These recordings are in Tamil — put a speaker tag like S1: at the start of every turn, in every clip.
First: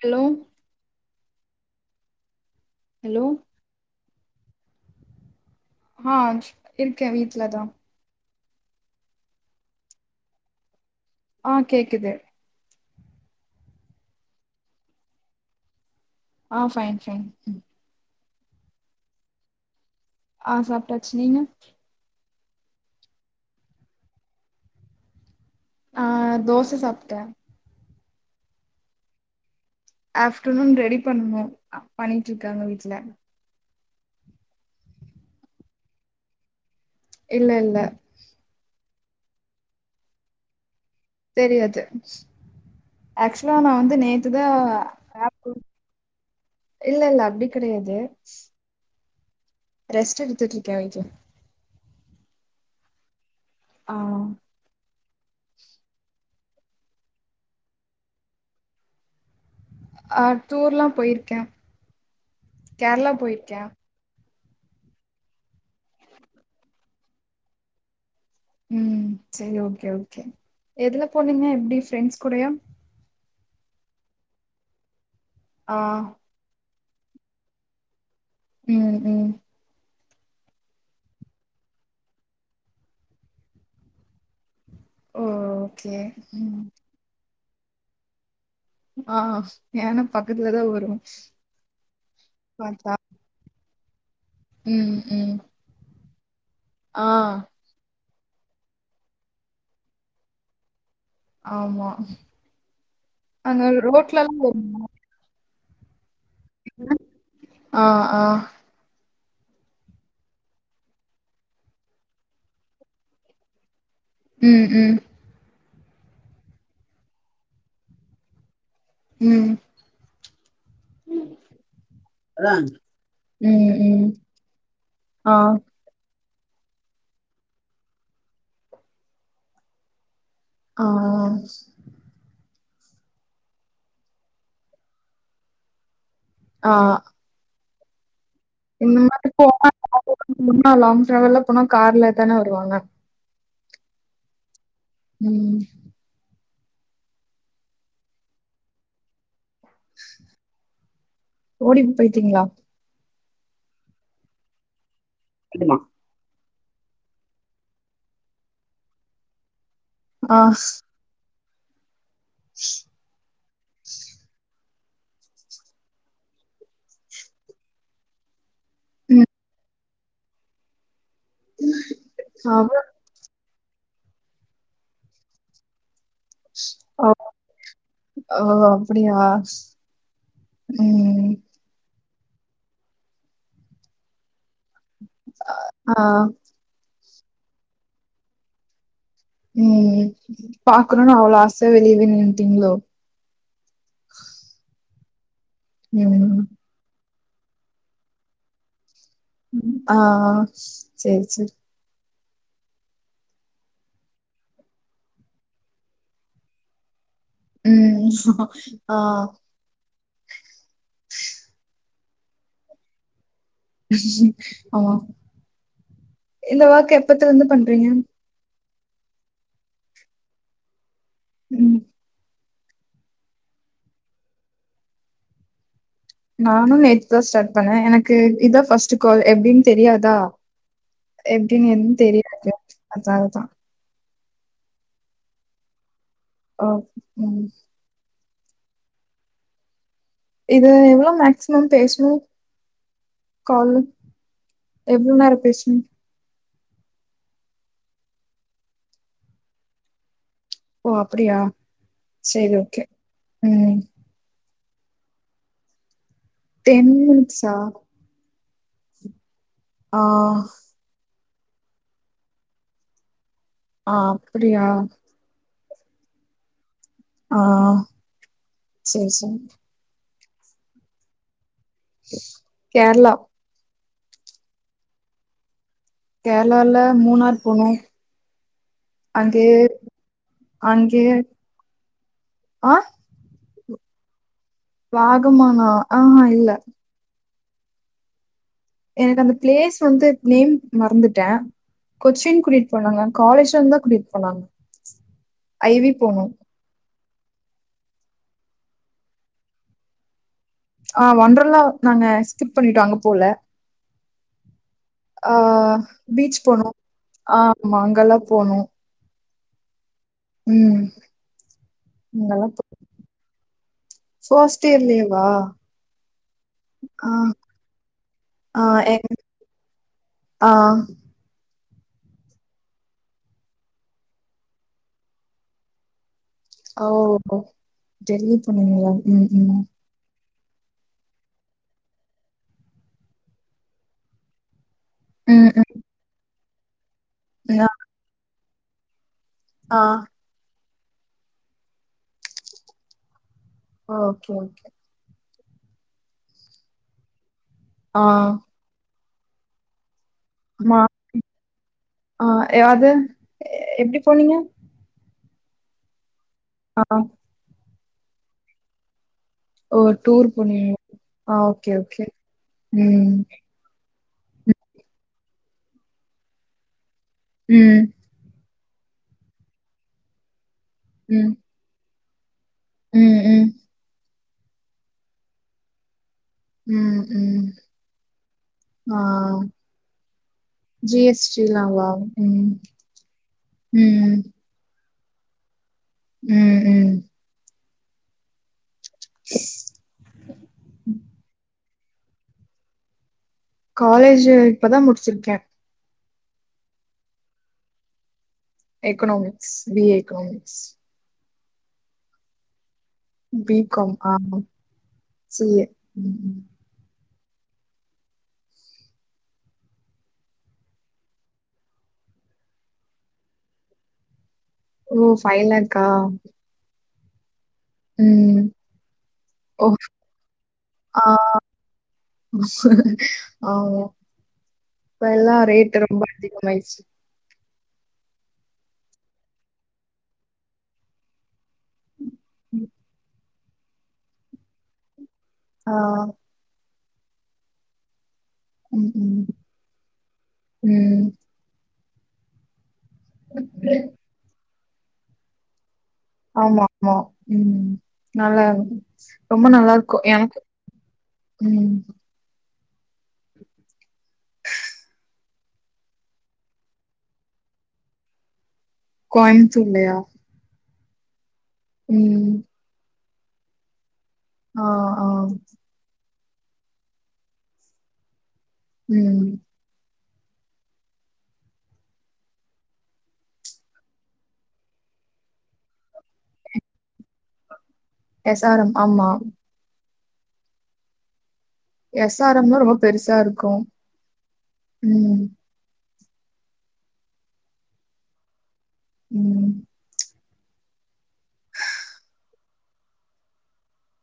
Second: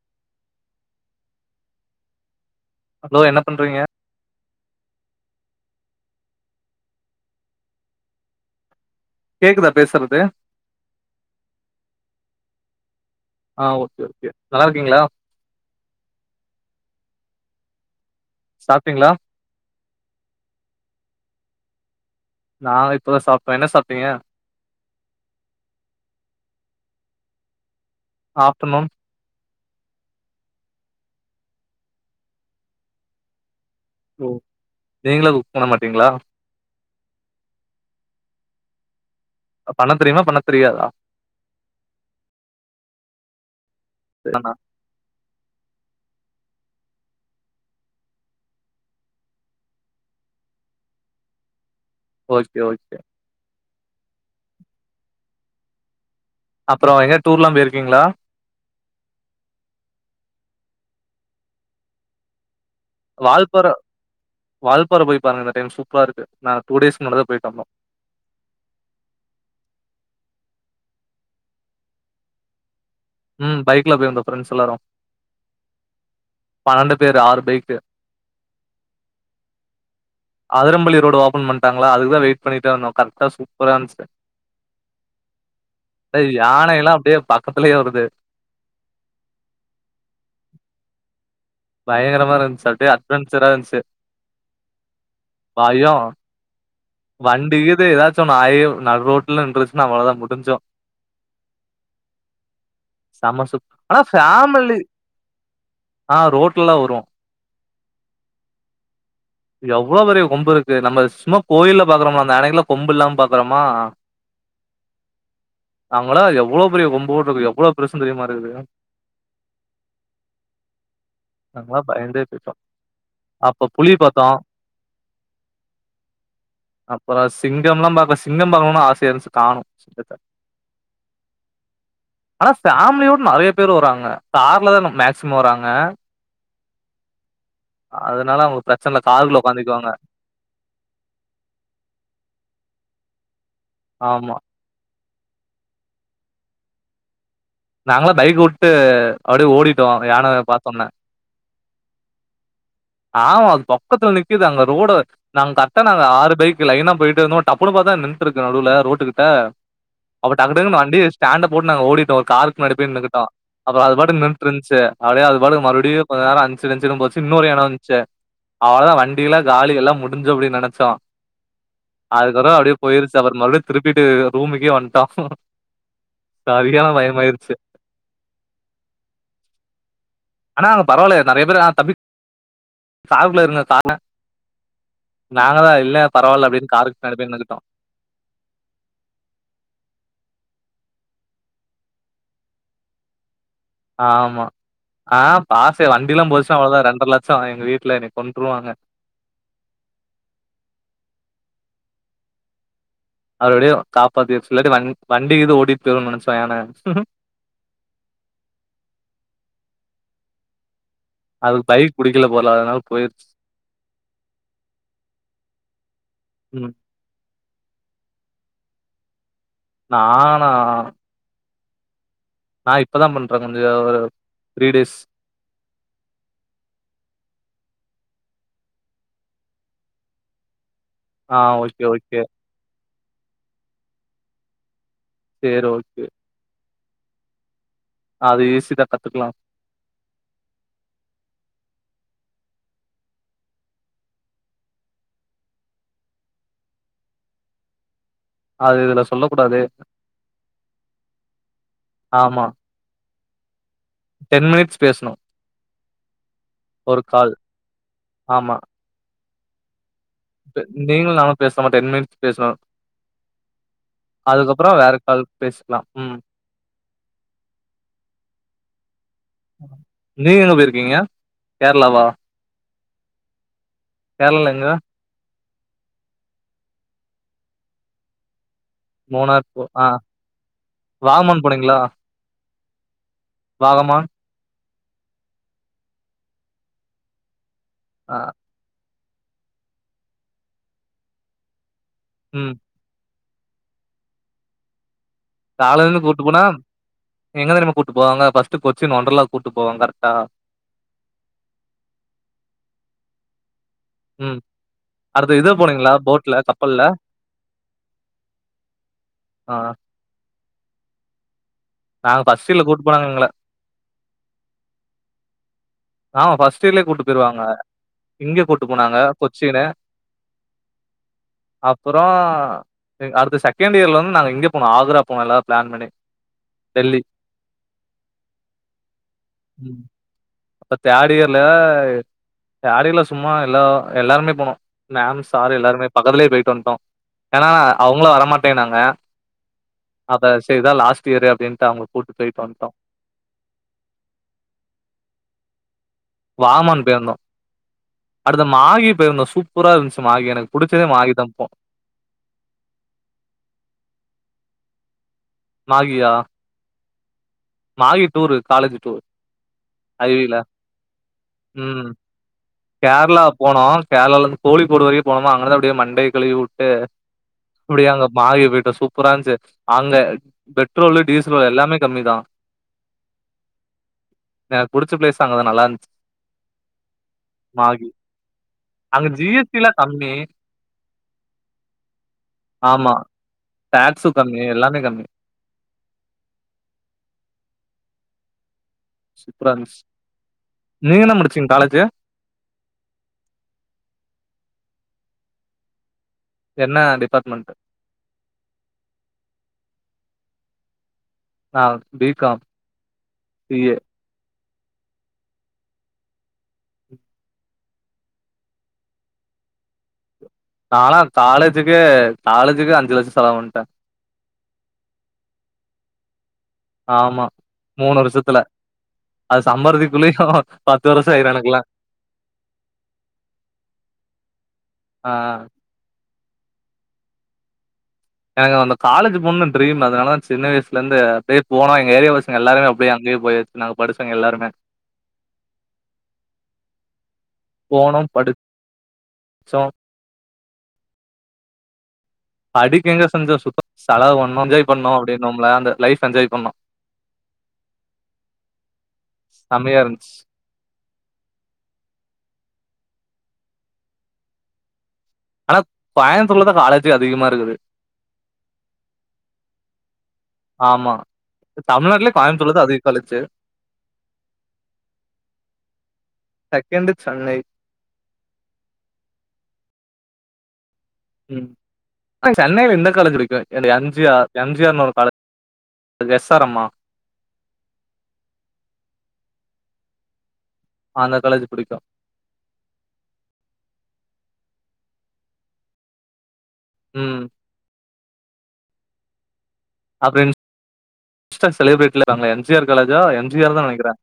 S1: ஹலோ
S2: ஹலோ என்ன பண்றீங்க
S1: ஹான்ச் இருக்கே வீட்லதா
S2: கேக்குதா பேசறது
S1: ஆ கேக்குது
S2: ஆ ஒகே ஓகே நல்லாருக்கீங்களா
S1: ஆ ஃபைன் ஃபைன்
S2: சாப்ட்டீங்ளா
S1: ஆ சாப்ட்டாச்சு நீங்க
S2: நா இப்பதா சாப்ட்டே என்ன சாப்ட்டீங்க
S1: ஆ தோச சாப்ட்டே
S2: ஆஃப்டர் நூன்
S1: ஆஃப்டர்நூன் ரெடி பண்ணணு பண்ணிட்டுருக்காங்க வீட்ல
S2: ஓ நீங்களா குக் பண்ண மாட்டீங்களா
S1: இல்ல இல்ல
S2: அ பண்ண தெரியுமா பண்ண தெரியாதா
S1: தெரியாது ஆக்சுவ்லா நா வந் து நேத்துதா
S2: தானா
S1: ஆப்பு இல்ல இல்ல அப்டி கெடையாது ரெஸ்ட் எடுத்துட்ருக்கே வீட்ல
S2: ஓகே ஓகே
S1: ஆ
S2: அப்பறோ எங்கயா டூர்லா போயிருக்கீங்ளா
S1: ஆ டூர்ல்லா போயிருக்கே கேர்ளா போயிருக்கே
S2: வால்பாற வால்பாற போய் பாருங்க இந்த டைம் சூப்பரா இருக்கு நா டூ டேஸ் முன்னதா போயிட்டு வந்தோ
S1: ம் செரி ஓகே ஓகே எதுல போனீங்க எப்டி ஃப்ரெண்ட்ஸ் கூடையா
S2: ம் பைக்ல போய் வந்தோ ஃப்ரெண்ட்ஸ் எல்லாரு
S1: ஆ
S2: பன்னண்டு பேரு ஆறு பைக்கு
S1: ம் ம்
S2: அதரம்பள்ளி ரோடு ஓப்பன் பண்ட்டாங்ளா அதுக்குதா வெயிட் பண்ணிட்டே இருந்தோ கரெக்டா சூப்பரா இருந்ச்சு
S1: ஓ ஓகே
S2: தே
S1: ம்
S2: யானையெல்லா அப்டியே பக்கத்துலயே வருது
S1: ஆ யான பக்கத்துலதா வரு
S2: பயங்கரமா இருந்ச்சு அப்டியே
S1: பாத்தா
S2: அட்வென்ச்சரா இருந்ச்சு
S1: ம் ம் ஆ
S2: வண்டிகிது எதாச்சு ஒன்னு ஆயி நடுரோட்ல நின்றுச்சுனா அவ்வளதா முடிஞ்சோ
S1: ஆமா
S2: செம
S1: அங்க
S2: சூப் ஆனா
S1: ரோட்லல்லா
S2: ஃபேமிலி
S1: வருமா
S2: ஆ ரோட்லலா வரு
S1: ஆ ஆ
S2: எவ்ளோ பெரிய கொம்புருக்கு நம்ம சும்மா கோயில்ல பாக்குறம அந்த ஆனைகள கொம்பு இல்லாம பாக்குறமா
S1: ம் ம்
S2: அவ்ங்கலா எவ்வளோ பெரிய கொம்போட்ருக்கு எவ்ளோ பெருசுன் தெரிய மாட்டுகிது
S1: ம்
S2: நாங்களா பயந்தே போயிட்டோ
S1: ம்
S2: அப்ப புலி
S1: ம் ஆ
S2: அப்பற சிங்கம்லா பாக்கல சிங்கம் பாக்கணுனு ஆசையா இருந்ச்சு காணோ சிங்கத்த
S1: ஆ
S2: ஆனா ஃபேம்லியோட நெறைய பேரு வராங்க கார்லதான மேக்சிம வராங்க
S1: ஆ
S2: அதனால அவ்ங்களுக்கு பிரச்சன இல்ல காருகுள்ள ஒக்காந்துக்குவாங்க
S1: அதுக்கு முன்ன லாங் டிரைவெல்லா போனா கார்ல தானே வருவாங்க
S2: ஆமா
S1: ம்
S2: நாங்களா பைக்கோட்டு அப்டியே ஓடிட்டோ யான பாத்தோன்ன
S1: ஓடி போயிட்டீங்களா
S2: ஆமா அது பக்கத்துல நிக்குது அங்க ரோடு நாங்க
S1: ஆமா.
S2: கர்ட்ட நாங்க ஆறு பைக் லைனா போயிட்ருந்தோ டப்புனு பாத்தா நின்றுருக்கு நடுல ரோட்டு கிட்ட அப்ப
S1: ஆ
S2: டக்கு டக்குனு வண்டிய ஸ்டாண்ட போட்டு நாங்க ஓடிட்டோ ஒரு காருக்கு பின்னாடி போய் நின்னுக்கிட்ட அப்பற அது பாட்டு நின்ட்ருந்ச்சு அப்டியே அது பாட்டுக்கு மறுபடியு கொஞ்ச நேர அஞ்சு கஞ்சுனு போச்சு இன்னொரு எட வந்ச்சு அவ்வளதா
S1: ம்
S2: வண்டியெல்லா காலி எல்லா முடிஞ்சு அப்டின் நெனச்சோ அதுக்கப்ற
S1: அவ
S2: அப்டியே போயிருச்சு அப்பற மறுபடியு திருப்பிட்டு ரூமுக்கே வந்ட்டோ சரியானா
S1: அ
S2: பயமாயிரு
S1: ஓ அப்டியா ம்
S2: சாப்ட்ல இருந்தே தானா நாங்கதா இல்ல
S1: ஆ
S2: பரவால்ல அப்டின்னு காருக்கு பின்னாடி போய் நின்னுகிட்டோ
S1: ம்ம் பாக்கணும்னு அவ்வளோ ஆசை வெளியவே நீட்டீங்களோ
S2: ஆமா ஆ பாசே வண்டில்லாம்
S1: ம்
S2: போச்சுன்னா அவ்வளவுதான் ரெண்டரா லட்ச ச்சாம் எங்க வீட்டுல என்னை கொண்டுருவாங்க
S1: ஆ சரி சரி
S2: அவரெடியும் காப்பாத்தியாச்சி இல்லாடி வண் வண்டி இது ஓடிட்டு போடும்னு நினைச்சோம்யானம்
S1: ம் சா ஆ
S2: அதுக்கு பைக் பிடிக்கல போலா அதனால போயிருச்சு
S1: ஆமா இந்த
S2: ம்
S1: வொக்கு எப்பத்துல இருந்து பண்றீங்க
S2: நானா
S1: ம்
S2: நான் இப்பதான் பண்றேன் கொஞ்ச ஒரு த்ரீ டேஸ்
S1: நானும் நேத்துதான் ஸ்டார்ட் பண்ணேன் எனக்கு இதான் ஃபஸ்டு கால் எப்படின்னு தெரியாதா
S2: ஆ
S1: எப்படின்னு
S2: ஓகே
S1: எதும்
S2: ஓகே
S1: தெரியாது அதனாலதான்
S2: செரி ஓகே
S1: ஆ ம்
S2: அது ஈஸிதான் கத்துக்கலாம்
S1: இது எவ்வளவு மேசிமம் பேசுணும் கால்ல எவ்வளவு நேரம் பேசுணும்
S2: அது இதுல சொல்ல கூடாதே
S1: ஓ அப்படியா செரி ஓகே ம்
S2: டென் மினிட்ஸ் பேசுனும்
S1: டென்
S2: ஒரு கால்
S1: மினிட்ஸா
S2: ஆமா
S1: ஆ
S2: இப்ப நீங்களும் நானும் பேசம டென் மினிட்ஸ் பேசணும்
S1: ஆ அப்டியா
S2: அதுக்கப்புறம் வேறக்கால் பேசலாம் ம்
S1: ஆ சேரி சே
S2: நீங்க எங்க போயிருக்கீங்க கேரளாவா
S1: கேரளா
S2: கேரளால எங்க
S1: கேரளால மூணார் போனும்
S2: மூணார்
S1: அங்கே
S2: போ ஆ
S1: அங்கே
S2: வாகமான்
S1: ஆ
S2: வாகமா
S1: வாகமானா ஆ இல்ல
S2: அ
S1: எனக்கு அந்த பிளேஸ் வந்து நேம் மறந்துட்டேன் கொச்சின்
S2: ம்
S1: கூட்டிட்டு போனாங்க காலேஜ்ல இருந்தா கூட்டிட்டு போனாங்க ஐ வி
S2: காலைன்னு
S1: போனோ
S2: கூட்டு போனா எங்க தெரியுமா கூட்டு போவாங்க பஸ்ட் கொச்சின் ஒன்ரலாக்கு கூப்பிட்டு போவங்க கரெக்டா
S1: ஆ ஓண்டர்லா நாங்க ஸ்கிப் பண்ணிடோம் அங்க போல
S2: ம்
S1: ஆ
S2: அடுத்து இது போனீங்களா போட்ல
S1: பீச் போனும்
S2: கப்பல்ல
S1: ஆமா அங்கெல்லாம் போனும்
S2: ஆ
S1: ம்
S2: நாங்க பஸ்டில்ல கூட்டுப் போனாங்க எங்கள
S1: சோஸ்ட் இர்லேவா
S2: ஆமா பஃஸ்ட் இயர்லயே கூப்பிட்டு போயிடுவாங்க இங்க
S1: ஆ
S2: கூட்டு போனாங்க
S1: எங்
S2: கொச்சினு
S1: ஆ
S2: அப்புறம் அடுத்த செகண்ட் இயர்ல வந்து நாங்கள் இங்கே போனோம் ஆக்ரா போனோம் எல்லாரும் பிளான் பண்ணி
S1: ஓ
S2: டெல்லி
S1: டெலிவர் பண்ணீங்களா ம் ம்
S2: அப்ப தேடிர்ல்ல தேடியல்ல சும்மா எல்ல எல்லாருமே போனோம் மேம்
S1: ம்
S2: சார்
S1: ம்
S2: எல்லாருமே பக்கத்துலயே போயிட்டு வந்துட்டோம் ஏன்னா
S1: ஆ
S2: அவங்கள வரமாட்டே நாங்க
S1: ஆ
S2: அப்ப செய்இதா லாஸ்ட் இயரு அப்படின்ட்டு அவங்க கூப்பிட்டு போயிட்டு வந்துட்டோம்
S1: ஓகே ஓகே
S2: வாமன் போயிர்ந்தோ
S1: ஆ
S2: அடுத்த மாகி போயிருந்தோ சூப்பர இருந்துச்சு மாகி எனக்கு
S1: மா
S2: பிடிச்சதே மாகி தா போ
S1: ஆ எ- அது எப்டி போனீங்க
S2: மாகியா
S1: ஆ
S2: மாஹி டூரு காலேஜு டூரு
S1: ஓ டூரு போண்ணி ஆ ஓகே ஓகே ம்
S2: கேர்ளா போனோ கேர்ளால இந்த் கோழிகோடு வரயோ போனோமா அங்கதா அப்டியே மண்டம கழுவி வுட்டு
S1: ம்
S2: அப்டியாங்க மாகிவிட்டு சூப்பரான்ச்சு அங்க பெட்ரோலு டீசலோ எல்லாமே கம்மிதா
S1: உம் உம்
S2: எனக்கு புடிச்ச ப்ளேஸு அங்கதா நல்லா இந்துச்சு
S1: உம்
S2: மாகி அங்க ஜிஎஸ்டிலா கம்மி
S1: ஜி எஸ் டி லாவா ம்
S2: ஆமா டேக்ஸும் கம்மி எல்லாமே கம்மி
S1: உம் உம்
S2: சுப்ரா இருந்துச்சி நீங்க என்ன முடிச்சீங்க காலேஜு
S1: காலேஜு இப்பதா முடிச்சிருக்க
S2: என்னா department
S1: economics B A economics
S2: நா B com
S1: B
S2: C A
S1: com ஆமா சி ஏ ம் ம்
S2: நாளா காலேஜுக்கே காலேஜுக்கே அஞ்சு லட்சோ செலவு பண்ட்டே
S1: ஓ ஃபை லாக்கா
S2: ஆமா மூணு வர்ஷத்துல அது
S1: ஓ
S2: சம்பாருதிக்குள்ளேயு பத்து
S1: ஆ
S2: வர்ஷோ ஆயிரோ எனக்குலா
S1: ஆமா
S2: ஆ
S1: இப்பெல்லா ரேட்டு ரொம்ப [unintelligible]
S2: எனக்கு அந்த காலேஜு போணோன்ட்டு ட்ரீம் அதனாலதா சின்ன வயசுல இந்து அப்டியே போனோ எங்க ஏரியா பசங்க எல்லாருமே அப்டியே அங்கேயே போயாச்சு நாங்க படிச்சவுங்க எல்லாருமே
S1: ஆ
S2: போனோ படு
S1: உம் உம் உம்
S2: அடிக்க எங்க செஞ்சோ சுத்தோ செலவு பண்ணோ என்ஜாய் பண்ணோ அப்டீனும்ல அந்த லைஃப் என்ஜாய் பண்ணோ
S1: ஆமா ஆமா உம் நல்லா ரொம்ப நல்லா
S2: செம்மையா
S1: இருக்கோ
S2: இருந்துச்சு
S1: எனக்கு உம்
S2: ஆனா கோயம்புத்தூர்ல தா காலேஜே அதிகமா இருக்குது
S1: கோயம்த்தூர்லயா
S2: ஆமா தமிழ்நாட்டுலயே கோயம்பத்தூர்லதா அதிகோ காலேஜ்ஜு
S1: ஆ ஆ
S2: செகண்டு சென்னை
S1: உம்
S2: ம் சென்னையில எந்த காலேஜ் இருக்கு இந்த எம் ஜிஆர் எம் ஜி ஆர்னு ஒரு காலேஜ் அது எஸ் ஆர் எம் ஆ
S1: எஸ் ஆர் ம் ஆமா
S2: ஆந்த காலேஜு
S1: எஸ் ஆர் எம்ல ரொம்ப பெருசா இருக்கோ உம்
S2: உம்
S1: உம்
S2: ஃப்ரெண்ட்ஸ் எக்ஸ்ட்ரா செலப்ரேட்லா தராங்களே எம் ஜி ஆர் காலேஜா எம் ஜி ஆர் தா நெனைக்கிறே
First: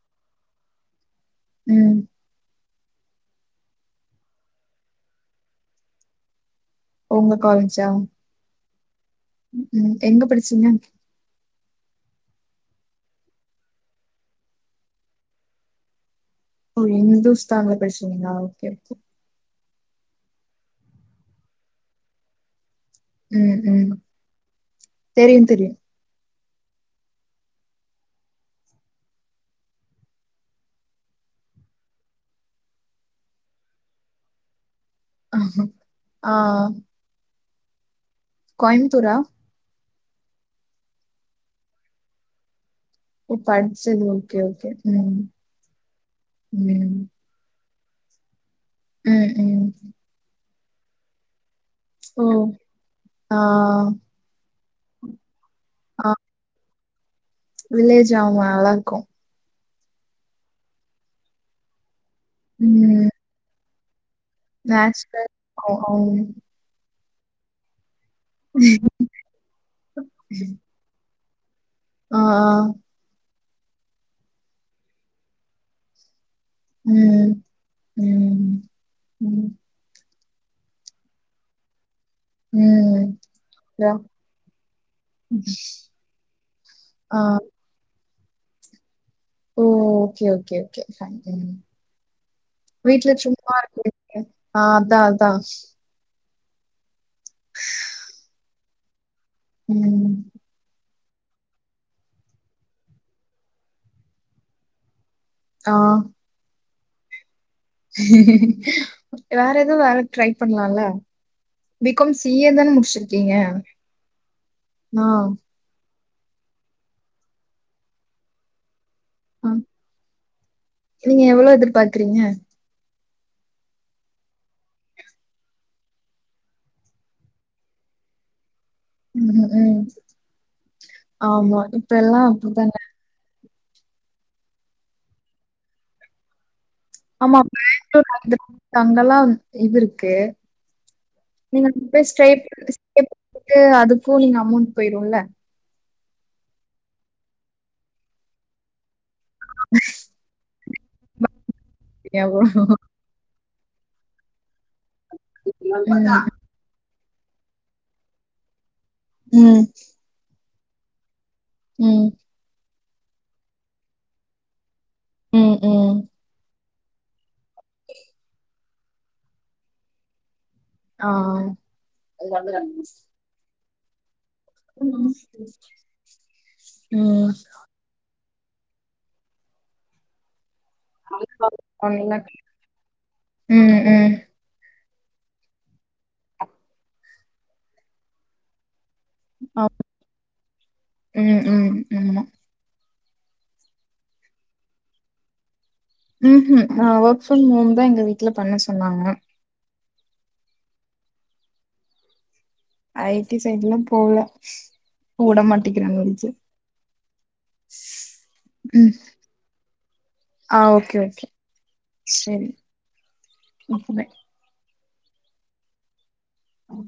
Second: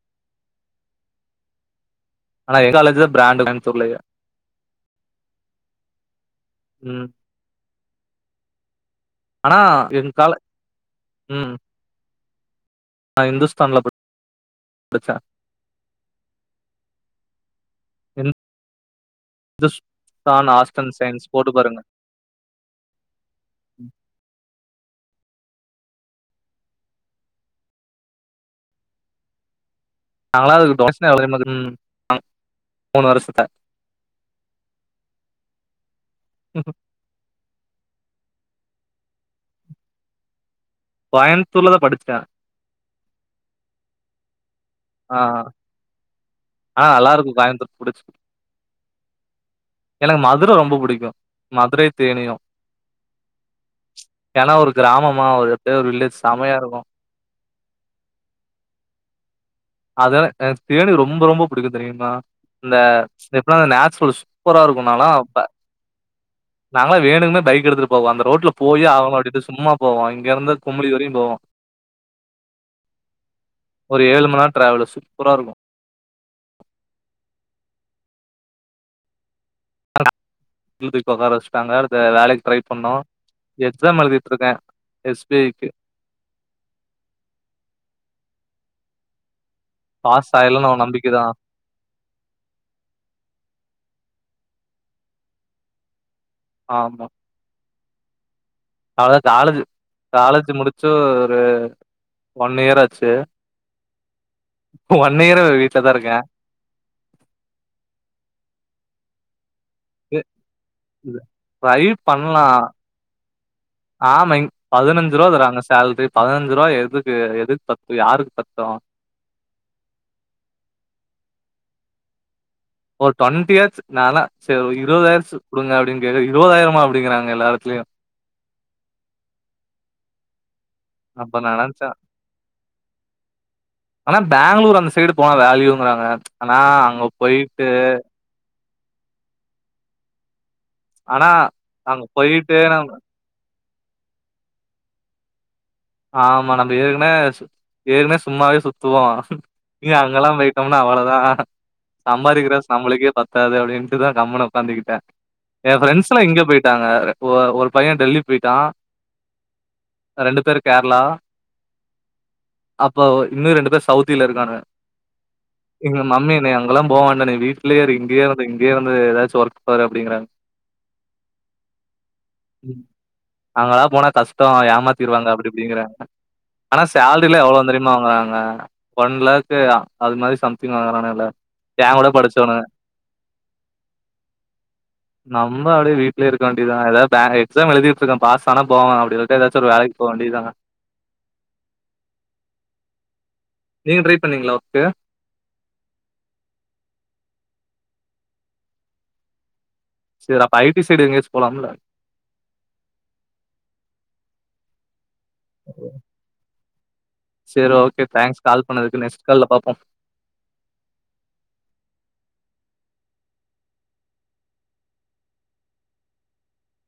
S1: ம்
S2: ஆனா எங்க காலேஜிதா பிராண்ட் கோயம்பத்தூர்லயே
S1: உங்க காலேஜா
S2: ஆனா
S1: ம்
S2: எங்க கால
S1: படிச்சீங்க
S2: ம் நான் இந்துஸ்தான்ல படிச்சேன்
S1: ஓ இந்துஸ்தான்ல படிச்சீங்களா okay okay
S2: Hindusthan arts and science போட்டு பாருங்க ம்
S1: தெரியும் தெரியும்
S2: நாங்கள்ல அதுக் டொனேஷனே எவ்ளோ தெரியுமா ம் அ முணு வருஷத்த
S1: ஆ ம் கோயம்புத்தூரா
S2: கோயம்பத்தூர்லதா படிச்சிட்டே
S1: ஓ படிச்சது ஓகே ஓகே ம்
S2: ஆ ஆ ஆ
S1: ம்
S2: நல்லா இருக்கும் கோயம்பத்தூர் புடிச்சு
S1: ம் ம்
S2: எனக்கு மதுர ரொம்ப புடிக்கும் மதுரை
S1: ஓ!
S2: தேனியும்
S1: ஆ
S2: ஏன்னா ஒரு கிராமமா ஒரு அப்டியே ஒரு
S1: ஆ
S2: வில்லேஜ் செமையா இருக்கும்
S1: வில்லேஜ் ஆமா நல்லா இருக்கு.
S2: அதானே ஏஸ் பி ஐ னா எனக்கு ரொம்ப ரொம்ப புடிக்கும் தெரியுமா இந்த
S1: ம்.
S2: எப்னா நேச்சுரல்ஸ் சூப்பரா இருக்கும் நாலா
S1: நேச்சுரல்
S2: அப்ப
S1: அ அம்
S2: நா நாலாம் வேணும்னே பைக் எடுத்துட்டு போவோ அந்த ரோட்ல போயே ஆவணும் அப்டின்ட்டு சும்மா போவோ இங்கேருந்து குமிலி வரையும் போவோம்
S1: ஆ ஆ
S2: ஒரு ஏலு மண்நேரோ ட்ராவலு சூப்பரா இருக்கு
S1: ம் ம் ம் ம்
S2: டியூட்டிக் போ ஒக்காற வெச்சிட்டாங்கர் இந்த வேலைக்கு ட்ரை பண்ணோ
S1: ம். யா.
S2: எக்ஸாம் எழுதிட்டிருக்கே எஸ் பி ஐ க்கு
S1: ஆ ஓ ஓகே
S2: பாஸ்
S1: ஓகே
S2: ஆயிடலாம்னு
S1: ஓகே
S2: ஒரு
S1: [inaudible]
S2: நம்பிக்கை தான்.
S1: வீட்ல சும்மா இருக்குது ஆ அத்தா அத்தா
S2: ஆமா அவ்ளதா காலேஜ்
S1: ம்.
S2: காலேஜ் முடிச்சி து ஒரு ஒன் இயர் ஆச்சி ஒன் இயரு
S1: ஆ.
S2: வீட்லதா இருக்கே
S1: வேற எதுவு வேல ட்ரை பண்லாம்ல
S2: ட்ரை பண்லா ஆமா இங்
S1: ஆ,
S2: பதினஞ்சிரூவா தராங்க சேல்ரி பதினஞ்சிரூவா எதுக்கு எதுக்கு பத்தும் யாருக்கு பத்தும்
S1: ஆ நீங்க எவ்ளோ எதிற்பாக்குறிங்க
S2: ஒரு ட்வெண்ட்டியாச்சி நாலா சேரி ஒரு இருவதாயிர்சி குடுங்க அப்டின்னு கேக்க இருவதாயிரமா அப்டிங்கிறாங்க எல்லா எடத்துலயு
S1: ம் ம்
S2: அப்ப
S1: ஆமா
S2: நான்
S1: இப்ப
S2: நெனச்சேன்
S1: எல்லா அப்டிதாங்க
S2: ஆனா பெங்களூர் அந்த சைடு போனா வேல்யூங்றாங்க நா அங்க
S1: ஆமா.
S2: போயிட்டு
S1: பேங்களூர் அங்கலாம் இது இருக்கு
S2: ஆனா
S1: நீங்க இங்கந்து
S2: அங்க
S1: ஸ்டேட்
S2: போயிட்டு
S1: விட்டு
S2: நம்
S1: ஸ்டேட் போயிட்டு அதுக்கு நீங்க அமௌண்ட் போயிடும்ல
S2: ஆமா நம்ப ஏற்கனே ஏற்கனே சும்மாவே சுத் சுத்துவோ இங்க அங்கெல்லா போயிட்டோம்னா அவ்வளோதா சம்பாதிக்கிற
S1: ஞாபகம்.
S2: காஸ் நம்மளுக்கே பத் பத்தாது அப்டின்ட்டுதா கம்முனு ஒக்காந்துகிட்டே ஏயா ஃப்ரெண்ட்ஸ்லா இங்க போயிட்டாங்க ஒ ஒரு பையே டெல்லி போயிட்டா
S1: ம்
S2: கேரளா
S1: ம்
S2: அப்ப ஒ இன்னு ரெண்டு பேர் சவுதில இருக்கானுங்க
S1: ம். ம். ம்.
S2: எங்க மம்மி என்னைய அங் அங்கலாம் போ வேண்டா நீ வீட்லயே இரு இங்கயே இருந்து இங்கயே இருந்து எதாச்சு ஒர்க் பாரு அப்டிங்கிறாங்க
S1: ஆஹ்
S2: அங்கலா போனா கஷ்டோ ஏமாத்திருவாங்க அப்டி இப்டிங்குறாங்க ஆனா
S1: ம்.
S2: சேலரிலா எவ்ளோந் தெரியுமா அவுங்க வாங்க ஒன் லேக்கு அதுமாரி சம் தீங் வாங்குறானுங்கள்ல ஏன்
S1: ஒன்னு
S2: கூட
S1: இல்ல.
S2: படிச்சவனுங்க
S1: ம். ம்.
S2: நம்ப அப்டியே வீட்லே இருக்க வேண்டியதா எதா பே எக்ஸாம் எலுதிட்ருக்க பாஸ் ஆனா போவ அப்டி இல்லாட்டி எதாச்சு
S1: ஆ.
S2: ஒரு வேலக் போ வேண்டிதா
S1: ம் ம் ஆமா
S2: நீங்க ட்ரை பண்ணீங்களா ஒர்க்கு
S1: ஹும் ஹும் நா வர்க் ஃப்ரம் ஹோம்தா எங்க வீட்ல பண்ண சொன்னாங்க
S2: சரி அப்ப ஐ டி சைடு எங்கயாச்சு போலாம்ல
S1: ஐ டி சைடுலா போல உட மாட்டிக்கிறாங்க வீட்ல
S2: சரி ஓகே தேங்க்ஸ் கால்
S1: ம்.
S2: பண்ணதுக்கு நெக்ஸ்ட் கால்ல பாப்போம்
S1: ஆ ஓகே, ஓகே. சரி குட் நைட் ம்